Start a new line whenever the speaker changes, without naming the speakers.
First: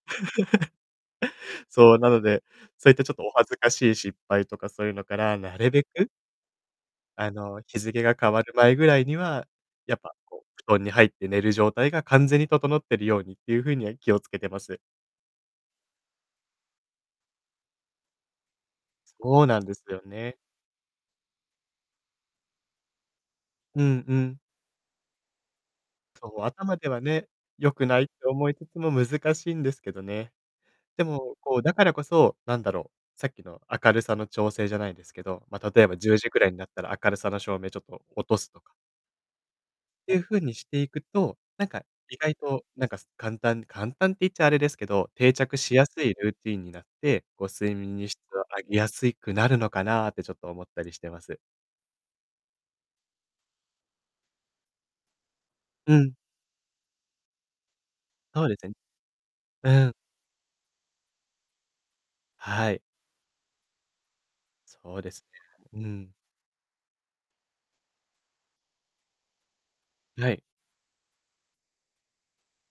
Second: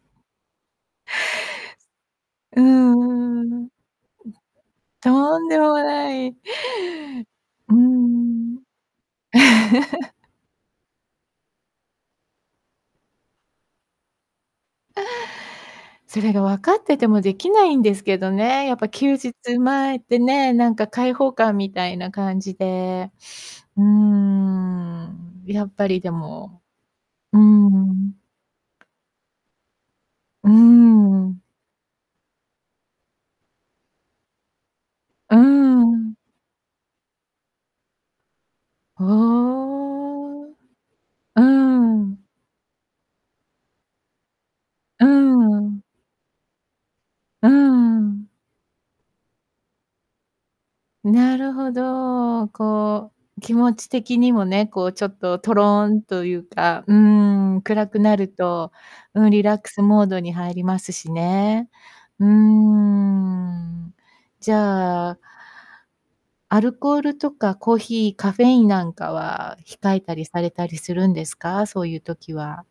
そう、なので、
う
そういったちょっとお
んう
恥
ん。
ず
うん、
かしい失敗とか、そういうのから、
とん
な
で
る
も
べく
ない。
あの、
うー
日付が変わる
ん。
前ぐらいには、やっ ぱこう、布団に入って寝る状態が完全に整ってるようにっていう風には気をつけてます。
それが分かってても出来ないんですけどね、やっぱ休日
ごうなんです
前っ
よ
て
ね。
ね、なんか解放感みたいな感じで。う
う
ー
んうん。
ん。やっぱりで
そう、
も
頭ではね、
う
良くないって
ん。
思いつつも難しいんですけどね。
うー
でも、
ん。
こう、だからこそ、なんだろう、さっきの明るさの調整じゃないですけ
うー
ど、ま、例えばじゅ
ん。
うじくらいになったら明るさの照明ちょっと落とすとかっていう風
は
に
あ。
していくと、
うー
なんか意
ん。
外となんかす簡単簡単って言っちゃあれですけ
うー
ど、定着し
ん。
やすいルーティンになって、こ
う
う
ー
睡眠に質
ん。
を上げやすいくなるのかなってちょっと思ったりしてま
な
す。
るほど。こう、気持ち的にもね、こうちょっと、トロー
う
ン
ん。
というか、うーん、暗くなる
そうですん
と、うん、リラックス
うん。
モードに入りますしね。うー
はい。
ん。じ
そう
ゃ
で
あ
すね。うん。
アルコールとかコーヒー、カフェインなんかは、控えたり
はい。
されたりするんですか？そういう時は。